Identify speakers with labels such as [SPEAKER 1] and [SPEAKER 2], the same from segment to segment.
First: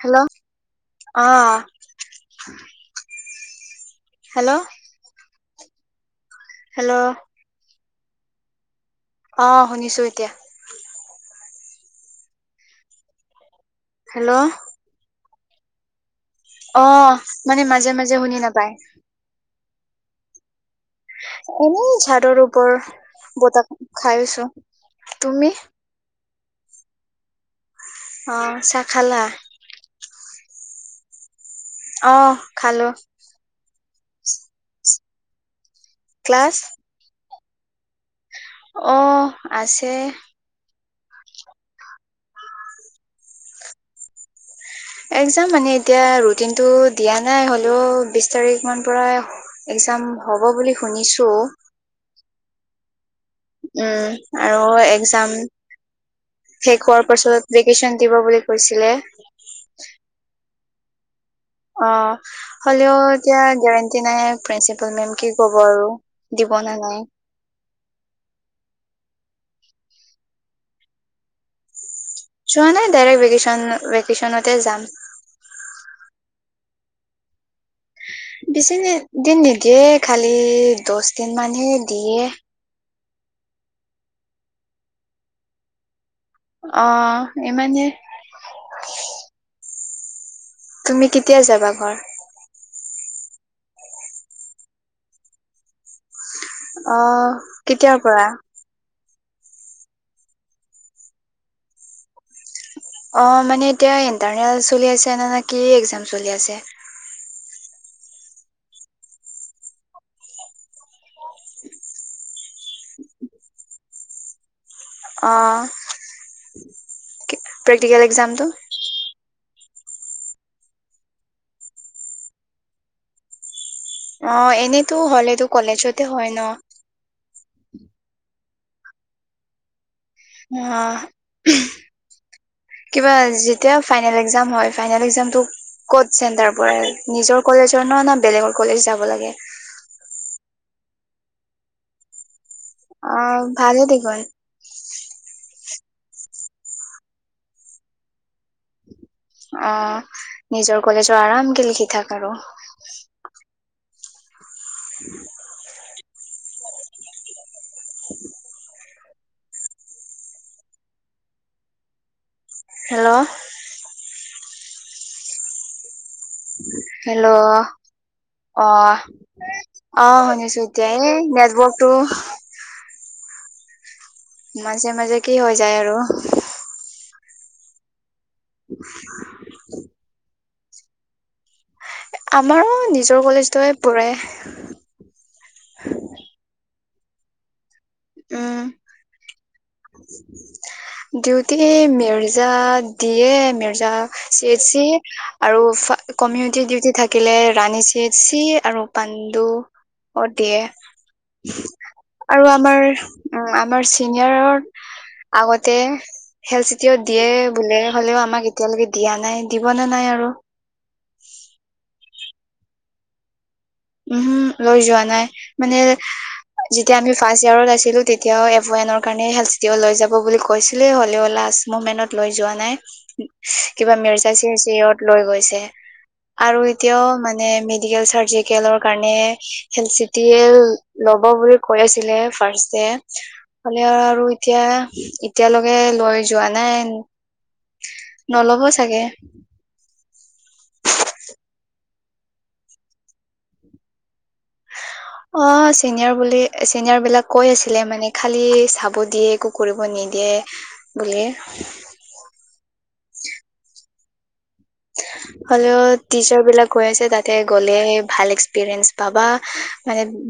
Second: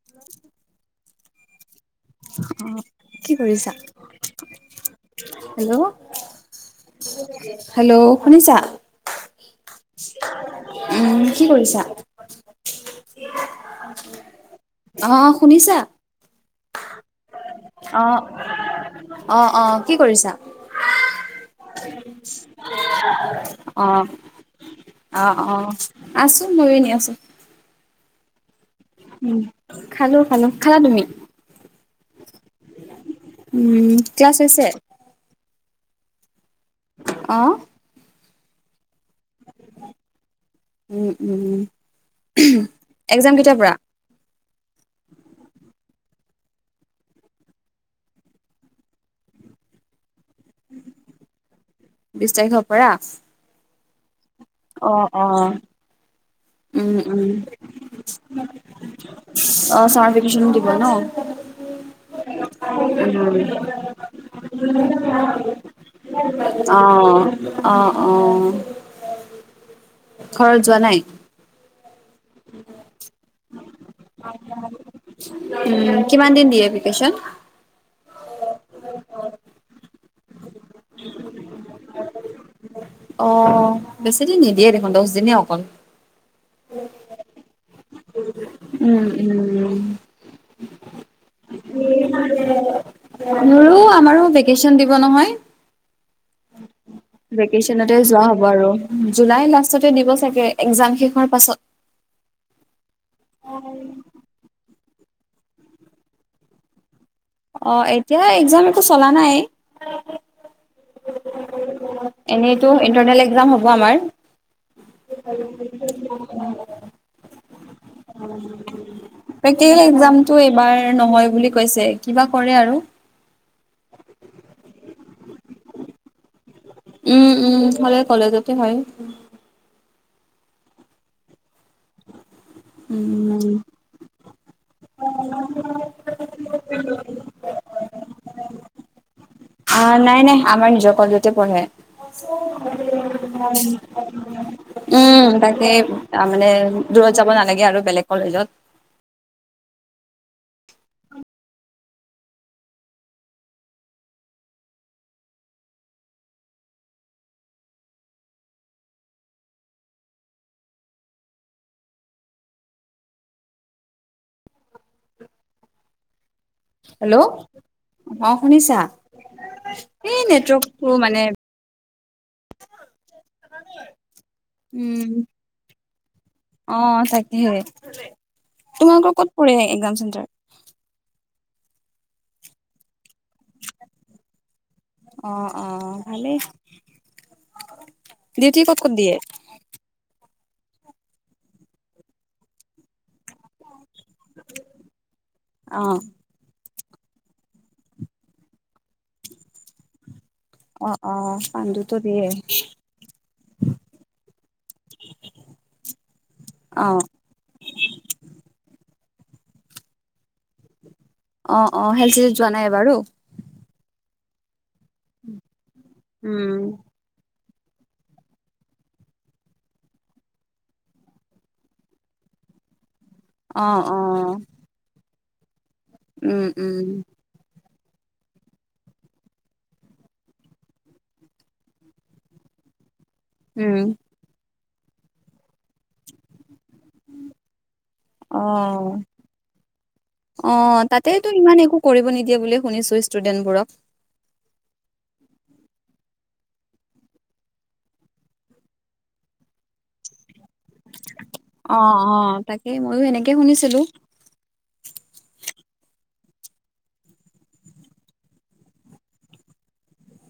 [SPEAKER 1] Hello! আহ।
[SPEAKER 2] কি কৰিছা?
[SPEAKER 1] হেল্ল'!
[SPEAKER 2] হেল্ল'!
[SPEAKER 1] Hello
[SPEAKER 2] hello! শুনিছা?
[SPEAKER 1] অ শুনিছোঁ এতিয়া।
[SPEAKER 2] উম কি কৰিছা,
[SPEAKER 1] হেল্ল'
[SPEAKER 2] অহ। শুনিছা?
[SPEAKER 1] অ। মানে মাজে
[SPEAKER 2] অ
[SPEAKER 1] মাজে শুনি নাপায়
[SPEAKER 2] অ অ কি কৰিছা?
[SPEAKER 1] এনে ঝাৰৰ ওপৰত বতাহ
[SPEAKER 2] অ'
[SPEAKER 1] খাইছো।
[SPEAKER 2] অ অ আছো মই এনেই আছোঁ।
[SPEAKER 1] অ চাক
[SPEAKER 2] উম খালোঁ খালোঁ, খালা তুমি?
[SPEAKER 1] অ খালোঁ।
[SPEAKER 2] উম ক্লাচ হৈছে?
[SPEAKER 1] ক্লাছ?
[SPEAKER 2] অহ।
[SPEAKER 1] অ আছে।
[SPEAKER 2] উম উম উম এক্সাম কেতিয়াৰ পৰা?
[SPEAKER 1] এক্সাম মানে এতিয়া ৰুটিনটো দিয়া নাই হলেও বিশ তাৰিখ মান পৰা এক জাম হ'ব বুলি শুনিছো।
[SPEAKER 2] বিশ তাৰিখৰ পৰা?
[SPEAKER 1] উম আৰু
[SPEAKER 2] অ'
[SPEAKER 1] এক্সাম
[SPEAKER 2] অ' উম! উম!
[SPEAKER 1] বুলি কৈছিলে
[SPEAKER 2] অ, চামাৰ ভেকেচন ব ন।
[SPEAKER 1] অ, হলেও
[SPEAKER 2] উম
[SPEAKER 1] এতিয়া গেৰেণ্টি নাই প্ৰিঞ্চিপাল মেম কি ক'ব আৰু। দি
[SPEAKER 2] অ অ অ। ঘৰত যোৱা নাই?
[SPEAKER 1] চোৱা নাই ডাইৰেক্ট ভেকেচন। ভেকেচনতে যাম
[SPEAKER 2] উম কিমান দিন দিয়ে ভেকেচন?
[SPEAKER 1] বিছদিন নিদিয়ে খালি দহ দিন মানহে দিয়ে।
[SPEAKER 2] অ বেছিদিন নিদিয়ে দেখোন দছ দিনে হে অকল।
[SPEAKER 1] অ ইমানে।
[SPEAKER 2] উম উম উম
[SPEAKER 1] তুমি কেতিয়া যাবা ঘৰ।
[SPEAKER 2] মোৰো আমাৰো ভেকেশচন দিব নহয়।
[SPEAKER 1] অ
[SPEAKER 2] ভেকেশচনতে
[SPEAKER 1] কেতিয়াৰ
[SPEAKER 2] যোৱা
[SPEAKER 1] পৰা
[SPEAKER 2] হ'ব আৰু। জুলাই লাষ্টতে দিব চাগে এক্সাম শেষ হোৱাৰ পাছত।
[SPEAKER 1] অ মানে এতিয়া ইণ্টাৰনেল চলি আছে না কি এক্সাম চলি আছে।
[SPEAKER 2] অ এতিয়া একজাম একো চলা নাই। এনেইতো ইণ্টাৰনেল একজাম হ'ব আমাৰ।
[SPEAKER 1] অ প্ৰেক্টিকেল এক্জামটো
[SPEAKER 2] [unintelligible] টি একজামটো এইবাৰ নহয় বুলি কৈছে কিবা কৰে আৰু।
[SPEAKER 1] অঁ এনেইতো হ'লে টো কলেজতে হয় ন'।
[SPEAKER 2] উম উম হ'লে কলেজতে হয়।
[SPEAKER 1] অঁ কিবা
[SPEAKER 2] উম,
[SPEAKER 1] যেতিয়া ফাইনেল একজাম- হয় ফাইনেল একজামটো ক'ত চেন্তাৰ পৰে নিজৰ কলেজৰ নে বেলেগৰ কলেজ যাব লাগে?
[SPEAKER 2] অ নাই নাই আমাৰ নিজৰ কলেজতে পঢ়ে।
[SPEAKER 1] অ ভালে দেখোন
[SPEAKER 2] উম' তাকেই। তাৰমানে দূৰত যাব নালাগে আৰু বেলেগ কলেজত।
[SPEAKER 1] অঁ নিজৰ কলেজত আৰামকে লিখি থাক আৰু। [unintelligible] [unintelligible] হেল্ল' হেল্ল'
[SPEAKER 2] অ', শুনিছা? এই
[SPEAKER 1] অঁ শুনিছো
[SPEAKER 2] নেটৱৰ্কটো
[SPEAKER 1] এতিয়া
[SPEAKER 2] মানে
[SPEAKER 1] এই নেটৱৰ্কটো-
[SPEAKER 2] [unintelligible]
[SPEAKER 1] মাজে
[SPEAKER 2] উম,
[SPEAKER 1] মাজে কি হৈ যায় আৰু।
[SPEAKER 2] অ', তোমালোকৰ ক'ত পৰে একজাম চেণ্টাৰ?
[SPEAKER 1] আমাৰো নিজৰ কলেজতে পৰে।
[SPEAKER 2] অ', অ', ভালেই। ডিউটি
[SPEAKER 1] উম
[SPEAKER 2] ক'ত ক'ত দিয়ে?
[SPEAKER 1] Duty Mirza- D A Mirza, C H C আৰু
[SPEAKER 2] অ',
[SPEAKER 1] কমিউনিটি ডিউটি- থাকিলে ৰানি চি এছ চি আৰু- পাণ্ডু অ দিয়ে।
[SPEAKER 2] অ', অ', পাণ্ডুতো দিয়ে।
[SPEAKER 1] আৰু আমাৰ- আমাৰ চিনিয়ৰৰ- আগতে খেল চিতি
[SPEAKER 2] অ',
[SPEAKER 1] অত দিয়ে বোলে হ'লেও আমাক এতিয়ালৈকে- দিয়া নাই দিব নে নাই আৰু।
[SPEAKER 2] অঁ অঁ সেলচিটি যোৱা নাই এবাৰু?
[SPEAKER 1] উম হো লৈ যোৱা নাই। মানে
[SPEAKER 2] উম,
[SPEAKER 1] যেতিয়া আমি ফাৰ্ষ্ট- ইয়াৰত আছিলো তেতিয়াও এপয়নৰ কাৰণে হেল চিটি অ লৈ যাব বুলি কৈছিলে হ'লেও লাষ্ট মমেণ্টত লৈ যোৱা- নাই।
[SPEAKER 2] অ',
[SPEAKER 1] কিবা মিৰ্জা
[SPEAKER 2] অ',
[SPEAKER 1] চিৰ চি অত- লৈ গৈছে।
[SPEAKER 2] উম,
[SPEAKER 1] আৰু
[SPEAKER 2] উম,
[SPEAKER 1] এতিয়াও মানে মেডিকেল চাৰ্জাৰী- কেলৰ কাৰণে হেলড চি টি এ ল'ব বুলি কৈ আছিলে ফাৰ্ষ্টে।
[SPEAKER 2] উম,
[SPEAKER 1] হলেও আৰু এতিয়া এতিয়ালৈকে লৈ যোৱা নাই। নল'ব চাগে।
[SPEAKER 2] অঁ তাতে টো ইমান একো কৰিব নিদিয়ে বুলিয়ে শুনিছো ষ্টুডেন্টবোৰক?
[SPEAKER 1] অঁ চিনিয়ৰ বুলি চিনিয়ৰ বিলাক কৈ আছিলে মানে খালি চাব দিয়ে একো কৰিব নিদিয়ে বুলি।
[SPEAKER 2] অ', অ', তাকে ময়ো সেনেকে শুনিছিলো। [unintelligible]
[SPEAKER 1] হলেও টিচাৰ বিলাকে কৈ আছে তা'তে গ'লে ভাল এক্সপিৰিয়েন্ঞ্চ পাবা।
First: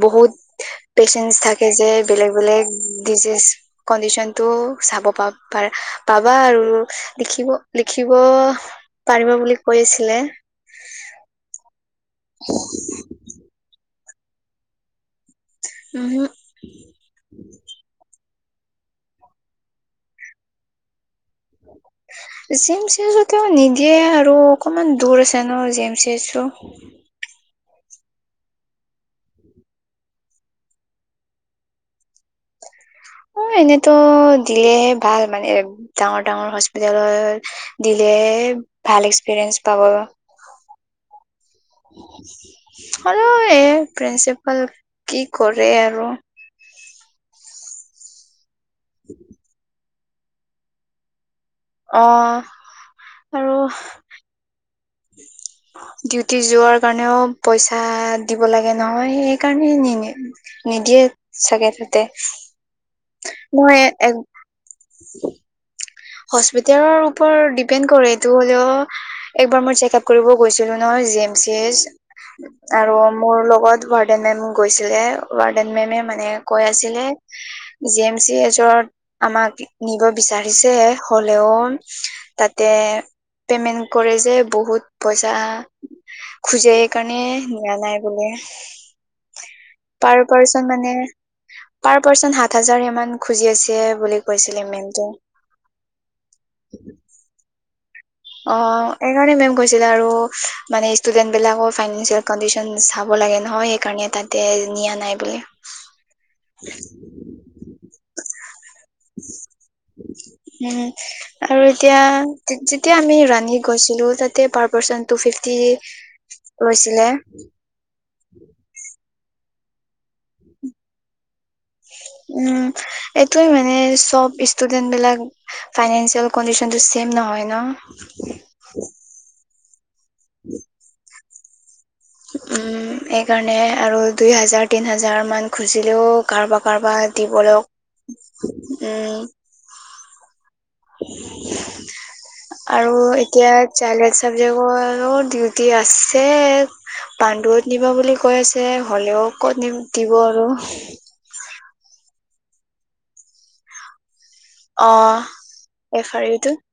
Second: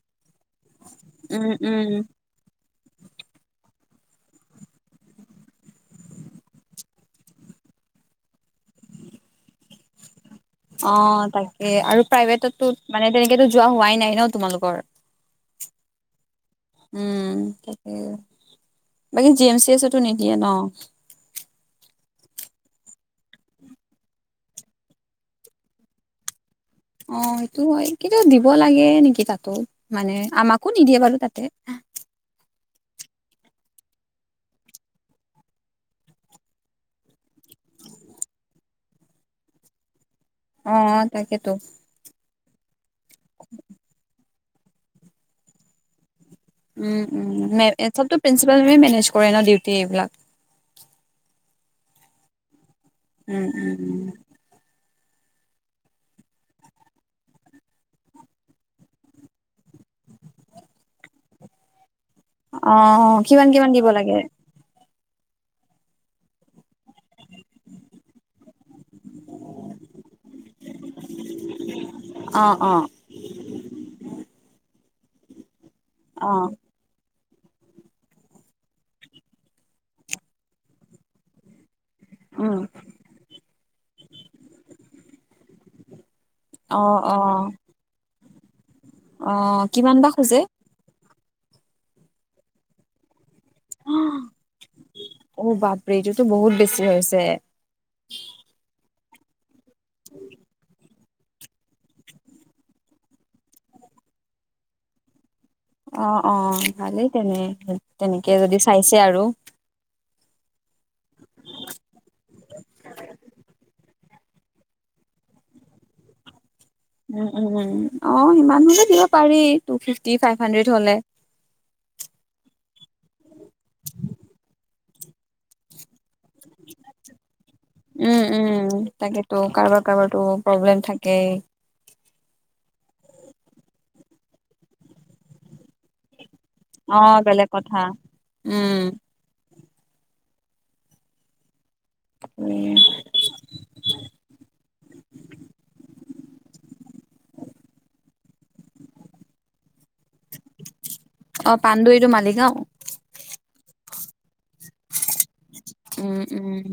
[SPEAKER 1] বহুত পেচেঞ্চ
[SPEAKER 2] উম,
[SPEAKER 1] থাকে যে
[SPEAKER 2] উম,
[SPEAKER 1] বেলেগ বেলেগ। ডিজিজ কণ্ডিশনতটো চাব পাবা আৰু দেখিব। দেখিব। পাৰিব বুলি কৈ আছিলে।
[SPEAKER 2] অঁ তাকে। আৰু প্ৰাইভেটতো মানে তেনেকে টো যোৱা হোৱাই নাই ন' তোমালোকৰ। উম' তাকেই। মানে জি এম চি ছুটি নিদিয়ে ন'?
[SPEAKER 1] জিম এম চি ছটি নিদিয়ে আৰু অকণমান দূৰ আছে ন' জিম এম চি টো।
[SPEAKER 2] অ সেইটো হয় ।কিন্তু দিব লাগে নেকি তাতো মানে আমাকো নিদিয়ে বাৰু তাতে [inaudible]
[SPEAKER 1] অ এনেতো দিলেহে ভাল মানে ডাঙৰ ডাঙৰ হস্পিতেলত ।দিলে ভাল এক্সপিৰিয়েঞ্চ পাব।
[SPEAKER 2] অ তাকেতো
[SPEAKER 1] আৰু এ প্ৰিন্সিপাল কি কৰে আৰু
[SPEAKER 2] উম উম চবতো প্ৰিন্ঞ্চিপালে মেনেজ কৰে ন ডিউটি এইবিলাক।
[SPEAKER 1] অ
[SPEAKER 2] উম
[SPEAKER 1] আৰু
[SPEAKER 2] উম উম।
[SPEAKER 1] ডিউটি যোৱাৰ কাৰণেও পইচা দিব লাগে নহয়। সেইকাৰণে নি নিদিয়ে চাগে সেয়ে।
[SPEAKER 2] অ কিমান কিমান দিব লাগে?
[SPEAKER 1] হস্পিতেলৰ ওপৰত ডিপেণ্ড কৰে। এইটো হ'লেও একবাৰ মই চেক আপ কৰিব গৈছিলো ন জি এম চি
[SPEAKER 2] অ অ
[SPEAKER 1] আৰু মোৰ লগত ভাৰডেনেন গৈছ ৱাৰ্ডন মেমে
[SPEAKER 2] অ
[SPEAKER 1] মানে কৈ আছিলে। জি এম চি এজত আমাক নিব বিচাৰিছে হলেও
[SPEAKER 2] উম
[SPEAKER 1] তাতে পেমেন্ট কৰে যে বহুত পইচা খোজে
[SPEAKER 2] অ অ
[SPEAKER 1] এইকাৰণে নিয়া নাই বুলি।
[SPEAKER 2] অ কিমান বা
[SPEAKER 1] বাৰ
[SPEAKER 2] খোজে
[SPEAKER 1] পাৰ্চন মানে পাৰ পাৰ্চন সাত হাজাৰ সিমান খুজি আছে বুলি কৈছিলে মেমটো।
[SPEAKER 2] ফ্ৰিজোটো বহুত বেছি হৈছে।
[SPEAKER 1] অ এইকাৰণে মেম কৈছিলে আৰু মানে ষ্টুডেন্টবিলাকৰো ফাইনেসিয়েল কণ্ডিচন চাব লাগে নহয়। সেইকাৰণে তাতে নিয়া নাই বুলি।
[SPEAKER 2] অ অ ভালেই তেনে তেনেকে যদি চাইছে আৰু।
[SPEAKER 1] উম আৰু এতিয়া তেতিয়া আমি ৰানী গৈছিলো তাতে পাৰ পাৰ্চন টু ফিফটি লৈছিলে।
[SPEAKER 2] উম, উম, উম। অ সিমান হলে দিব পাৰি টু ফিফটি ফাইভ হানদেড হলে।
[SPEAKER 1] উম এইটোয়ে মানে চব ষ্টুডেন্ট বিলাক ফাইনেঞ্চিয়েল কণ্ডিচনটো চেইম নহয়।
[SPEAKER 2] উম উম তাকেতো কাৰোবাৰ কাৰোবাৰতো প্ৰব্লেম থাকে।
[SPEAKER 1] উম এইকাৰণে আৰু দুই হাজাৰ তিন হাজাৰ মান খুজিলেও কাৰোবাৰ
[SPEAKER 2] অ,
[SPEAKER 1] কাৰোবাৰ
[SPEAKER 2] বেলেগ
[SPEAKER 1] দিবলৈ
[SPEAKER 2] কথা। উম,
[SPEAKER 1] উ [inaudible] আৰু এতিয়া চাইল্ডড চাবজেকৰো ডিউটি আছে।
[SPEAKER 2] [inaudible]
[SPEAKER 1] পাণ্ডুত নিব বুলি কৈ আছে হলেও ক'ত নি দিব আৰু
[SPEAKER 2] অ পাণ্ডু ইটো মালিগাঁও
[SPEAKER 1] অ এফ
[SPEAKER 2] উম
[SPEAKER 1] আৰ ইউটো
[SPEAKER 2] উম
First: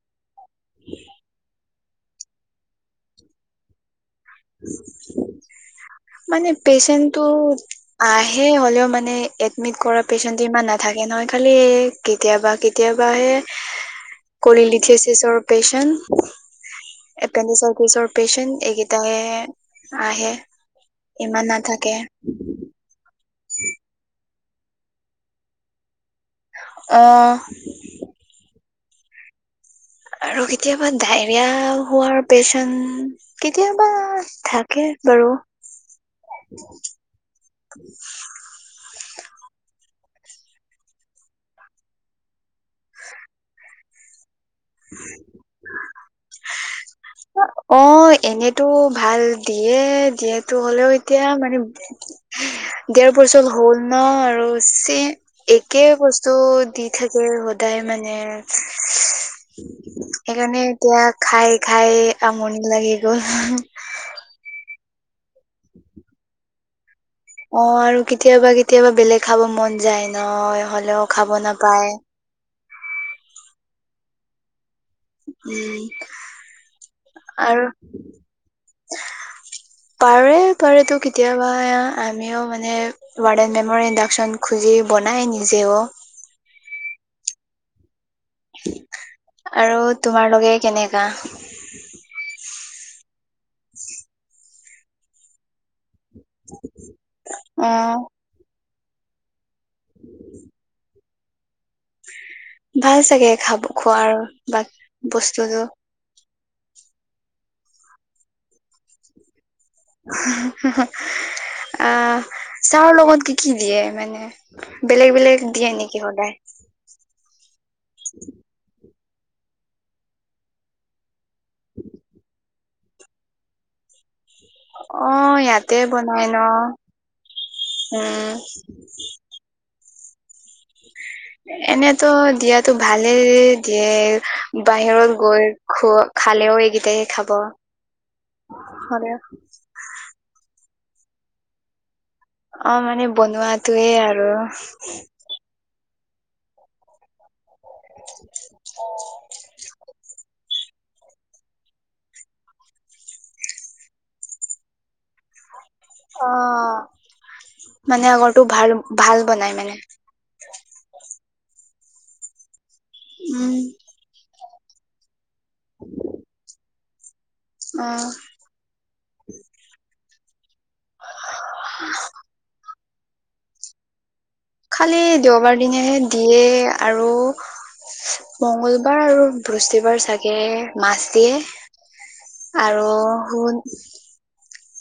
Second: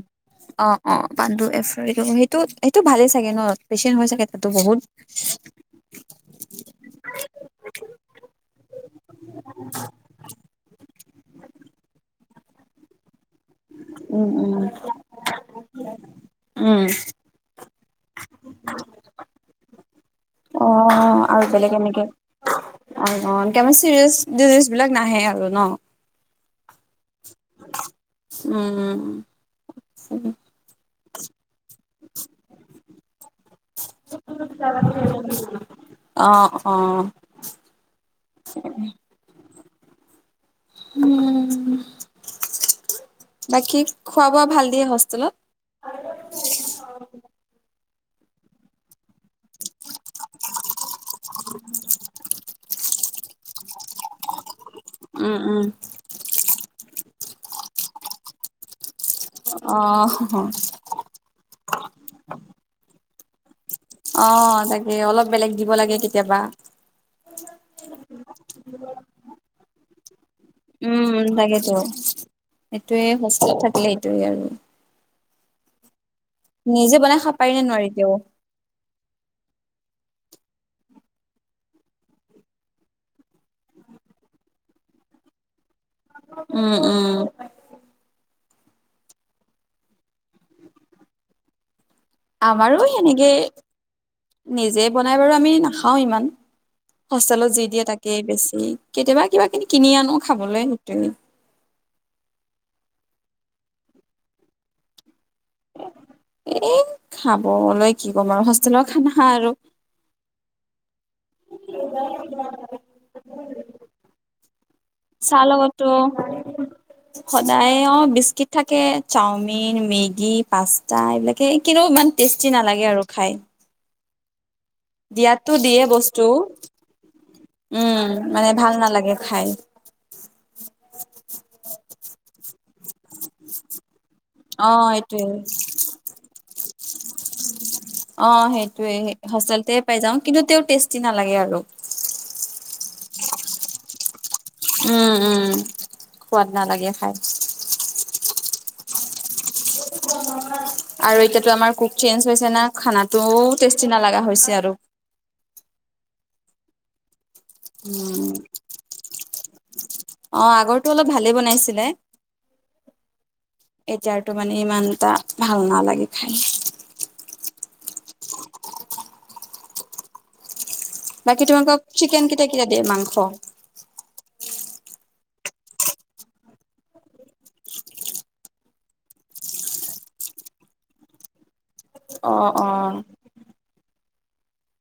[SPEAKER 2] অ অ পাণ্ডু এক্স সেইটো সেইটো ভালে চাগে ন পেচেণ্ট হৈ চাগে তাতো বহুত।
[SPEAKER 1] মানে পেচেন্টটো আহে হ'লেও মানে এডমিট কৰা পেচেন্টটো ইমান নাথাকে ন নহয় খালি কেতিয়াবা কেতিয়াবা হে
[SPEAKER 2] উম, উম।
[SPEAKER 1] কলিলিঠেলছৰ পেচেণ্ট,
[SPEAKER 2] উম,
[SPEAKER 1] এপেণ্ডিক্স চ পেচেণ্ট এইকেইটা হে আহে।
[SPEAKER 2] অ, আৰু
[SPEAKER 1] ইমান
[SPEAKER 2] বেলেগ
[SPEAKER 1] নাথাকে।
[SPEAKER 2] এনেকে অ অ চিৰিয়াচ ডিজিজ বিলাক নাহে আৰু ন।
[SPEAKER 1] আহ
[SPEAKER 2] উম উম
[SPEAKER 1] আৰু কেতিয়াবা ডায়ৰিয়া হোৱাৰ পেচেণ্ট কেতিয়াবা থাকে বাৰু ।
[SPEAKER 2] অ অ। বাকী খোৱা বোৱা ভাল দিয়ে হষ্টেলত?
[SPEAKER 1] অ', এনেতো ভাল দিয়ে দিয়েটো, হ'লেও এতিয়া মানে দেৰ বছৰ হ'ল ন আৰু চ
[SPEAKER 2] উম উম
[SPEAKER 1] একে বস্তু দি থাক - সদায় মানে ।
[SPEAKER 2] অ
[SPEAKER 1] সেইকাৰণে এতিয়া খাই খাই আমনি লাগি গ'ল ।
[SPEAKER 2] অ তাকে অলপ বেলেগ দিব লাগে কেতিয়াবা ।
[SPEAKER 1] অ আৰু কেতিয়াবা কেতিয়াবা বেলেগ খাব মন যায় ন হলেও খাব নাপায়।
[SPEAKER 2] সেইটোৱে হোষ্টেলত থাকিলে এইটোৱে আৰু ।
[SPEAKER 1] উম।
[SPEAKER 2] নিজে বনাই খাব পাৰি
[SPEAKER 1] আৰু
[SPEAKER 2] ন নোৱাৰি তেওঁ?
[SPEAKER 1] পাৰে পাৰে ত কেতিয়াবা আমিও মানে ৱাৰ্দেন মেমৰ ইডাকচন খুজি বনাই নিজেও ।
[SPEAKER 2] উম উম।
[SPEAKER 1] আৰু তোমাৰ লগে কেনেকা
[SPEAKER 2] এনেকে নিজে বনাই বাৰু আমি না - খাওঁ ইমান, হোষ্টেলত যি
[SPEAKER 1] অ
[SPEAKER 2] দিয়ে তাকে বেছি কেতিয়াবা কিবা কি- কিনি আনো খাবলৈ সেইটো।
[SPEAKER 1] ভাল চাগে খাব খোৱাৰ বা বস্তুতো ।
[SPEAKER 2] এ খাবলৈ কি ক'ম আৰু হোষ্টেলৰ খানা আৰু ।
[SPEAKER 1] আহ চাহৰ লগত কি কি দিয়ে মানে? বেলেগ বেলেগ
[SPEAKER 2] চাহ
[SPEAKER 1] দিয়ে
[SPEAKER 2] লগতো
[SPEAKER 1] নেকি সদায়
[SPEAKER 2] সদায় অ বিস্কিট থাকে, চাওমিন, মেগী, পাস্তা, এইবিলাকে কিন্ত ইমান টেষ্টি নালাগে আৰু খাই।
[SPEAKER 1] অ
[SPEAKER 2] দিয়াতো
[SPEAKER 1] ইয়াতে
[SPEAKER 2] দিয়ে বস্তু
[SPEAKER 1] বনাই ন
[SPEAKER 2] । উম মানে ভাল নালাগে খাই ।
[SPEAKER 1] তো দিয়াত তো ভালে দিয়ে
[SPEAKER 2] অ
[SPEAKER 1] বাহিৰত
[SPEAKER 2] সেইটোয়ে
[SPEAKER 1] গৈ খ খালেও এইকেইতাই খাব ।
[SPEAKER 2] অ সেইটোৱে হোষ্টেলতে পাই যাওঁ । কিন্তু তে টেষ্টি নালাগে আৰু।
[SPEAKER 1] অ মানে বনোৱাটোৱে আৰু।
[SPEAKER 2] উম উম সোৱাদ নালাগে খাই ।
[SPEAKER 1] অ।
[SPEAKER 2] উম। আৰু এতিয়াতো আমাৰ কুক চেঞ্জ হৈছে না, খানাটো টেষ্টি নালাগা হৈছে আৰু ।
[SPEAKER 1] অ মানে
[SPEAKER 2] উম
[SPEAKER 1] আগৰটো ভাল ভাল বনাই মানে?
[SPEAKER 2] অ আগৰটো অলপ ভালে বনাইছিলে ।
[SPEAKER 1] উম
[SPEAKER 2] এতিয়াৰতো মানে ইমানটা ভাল নালাগে খাই।
[SPEAKER 1] অহ ।
[SPEAKER 2] বাকী তোমালোকক চিকেন কেতিয়া কেতিয়া দিয়ে মাংস?
[SPEAKER 1] খালি দেওবাৰ দিনহে দিয়ে আৰু। মঙ্গলবাৰ আৰু বৃহস্পতিবাৰ চাগে মাছ দিয়ে।
[SPEAKER 2] অ অ
[SPEAKER 1] আৰু শু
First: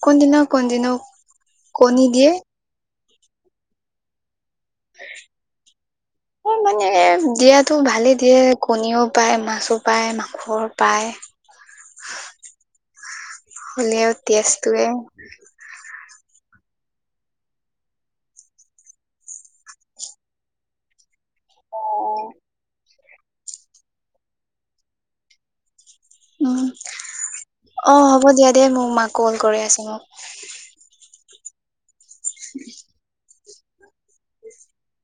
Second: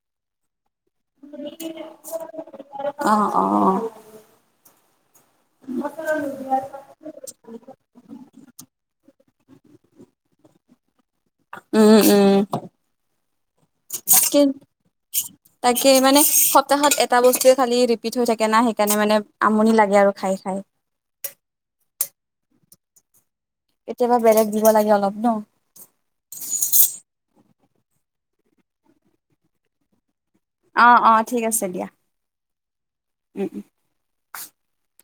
[SPEAKER 1] কোনদিনা কোন দিনো
[SPEAKER 2] অ অ অ।
[SPEAKER 1] মানে দিয়া - টো ভালেই দিয়ে, কণীও পায়, মাছো পায়, মাংসৰ পায়।
[SPEAKER 2] উম উম ।
[SPEAKER 1] হলেও টেষ্টটোৱে,
[SPEAKER 2] স মানে সপ্তাহত এটা বস্তুৱে খালি ৰিপিট হৈ থাকে না, সেইকাৰণে মানে আমনি লাগে আৰু খাই খাই। [unintelligible]
[SPEAKER 1] অ
[SPEAKER 2] কেতিয়াবা বেলেগ দিব লাগে অলপ ন
[SPEAKER 1] উম অ হ'ব দিয়া দে মোৰ মাক কল কৰি আছে মোক
[SPEAKER 2] অ অ ঠিক আছে দিয়া
[SPEAKER 1] [unintelligible]
[SPEAKER 2] উম উম
[SPEAKER 1] [inaudible]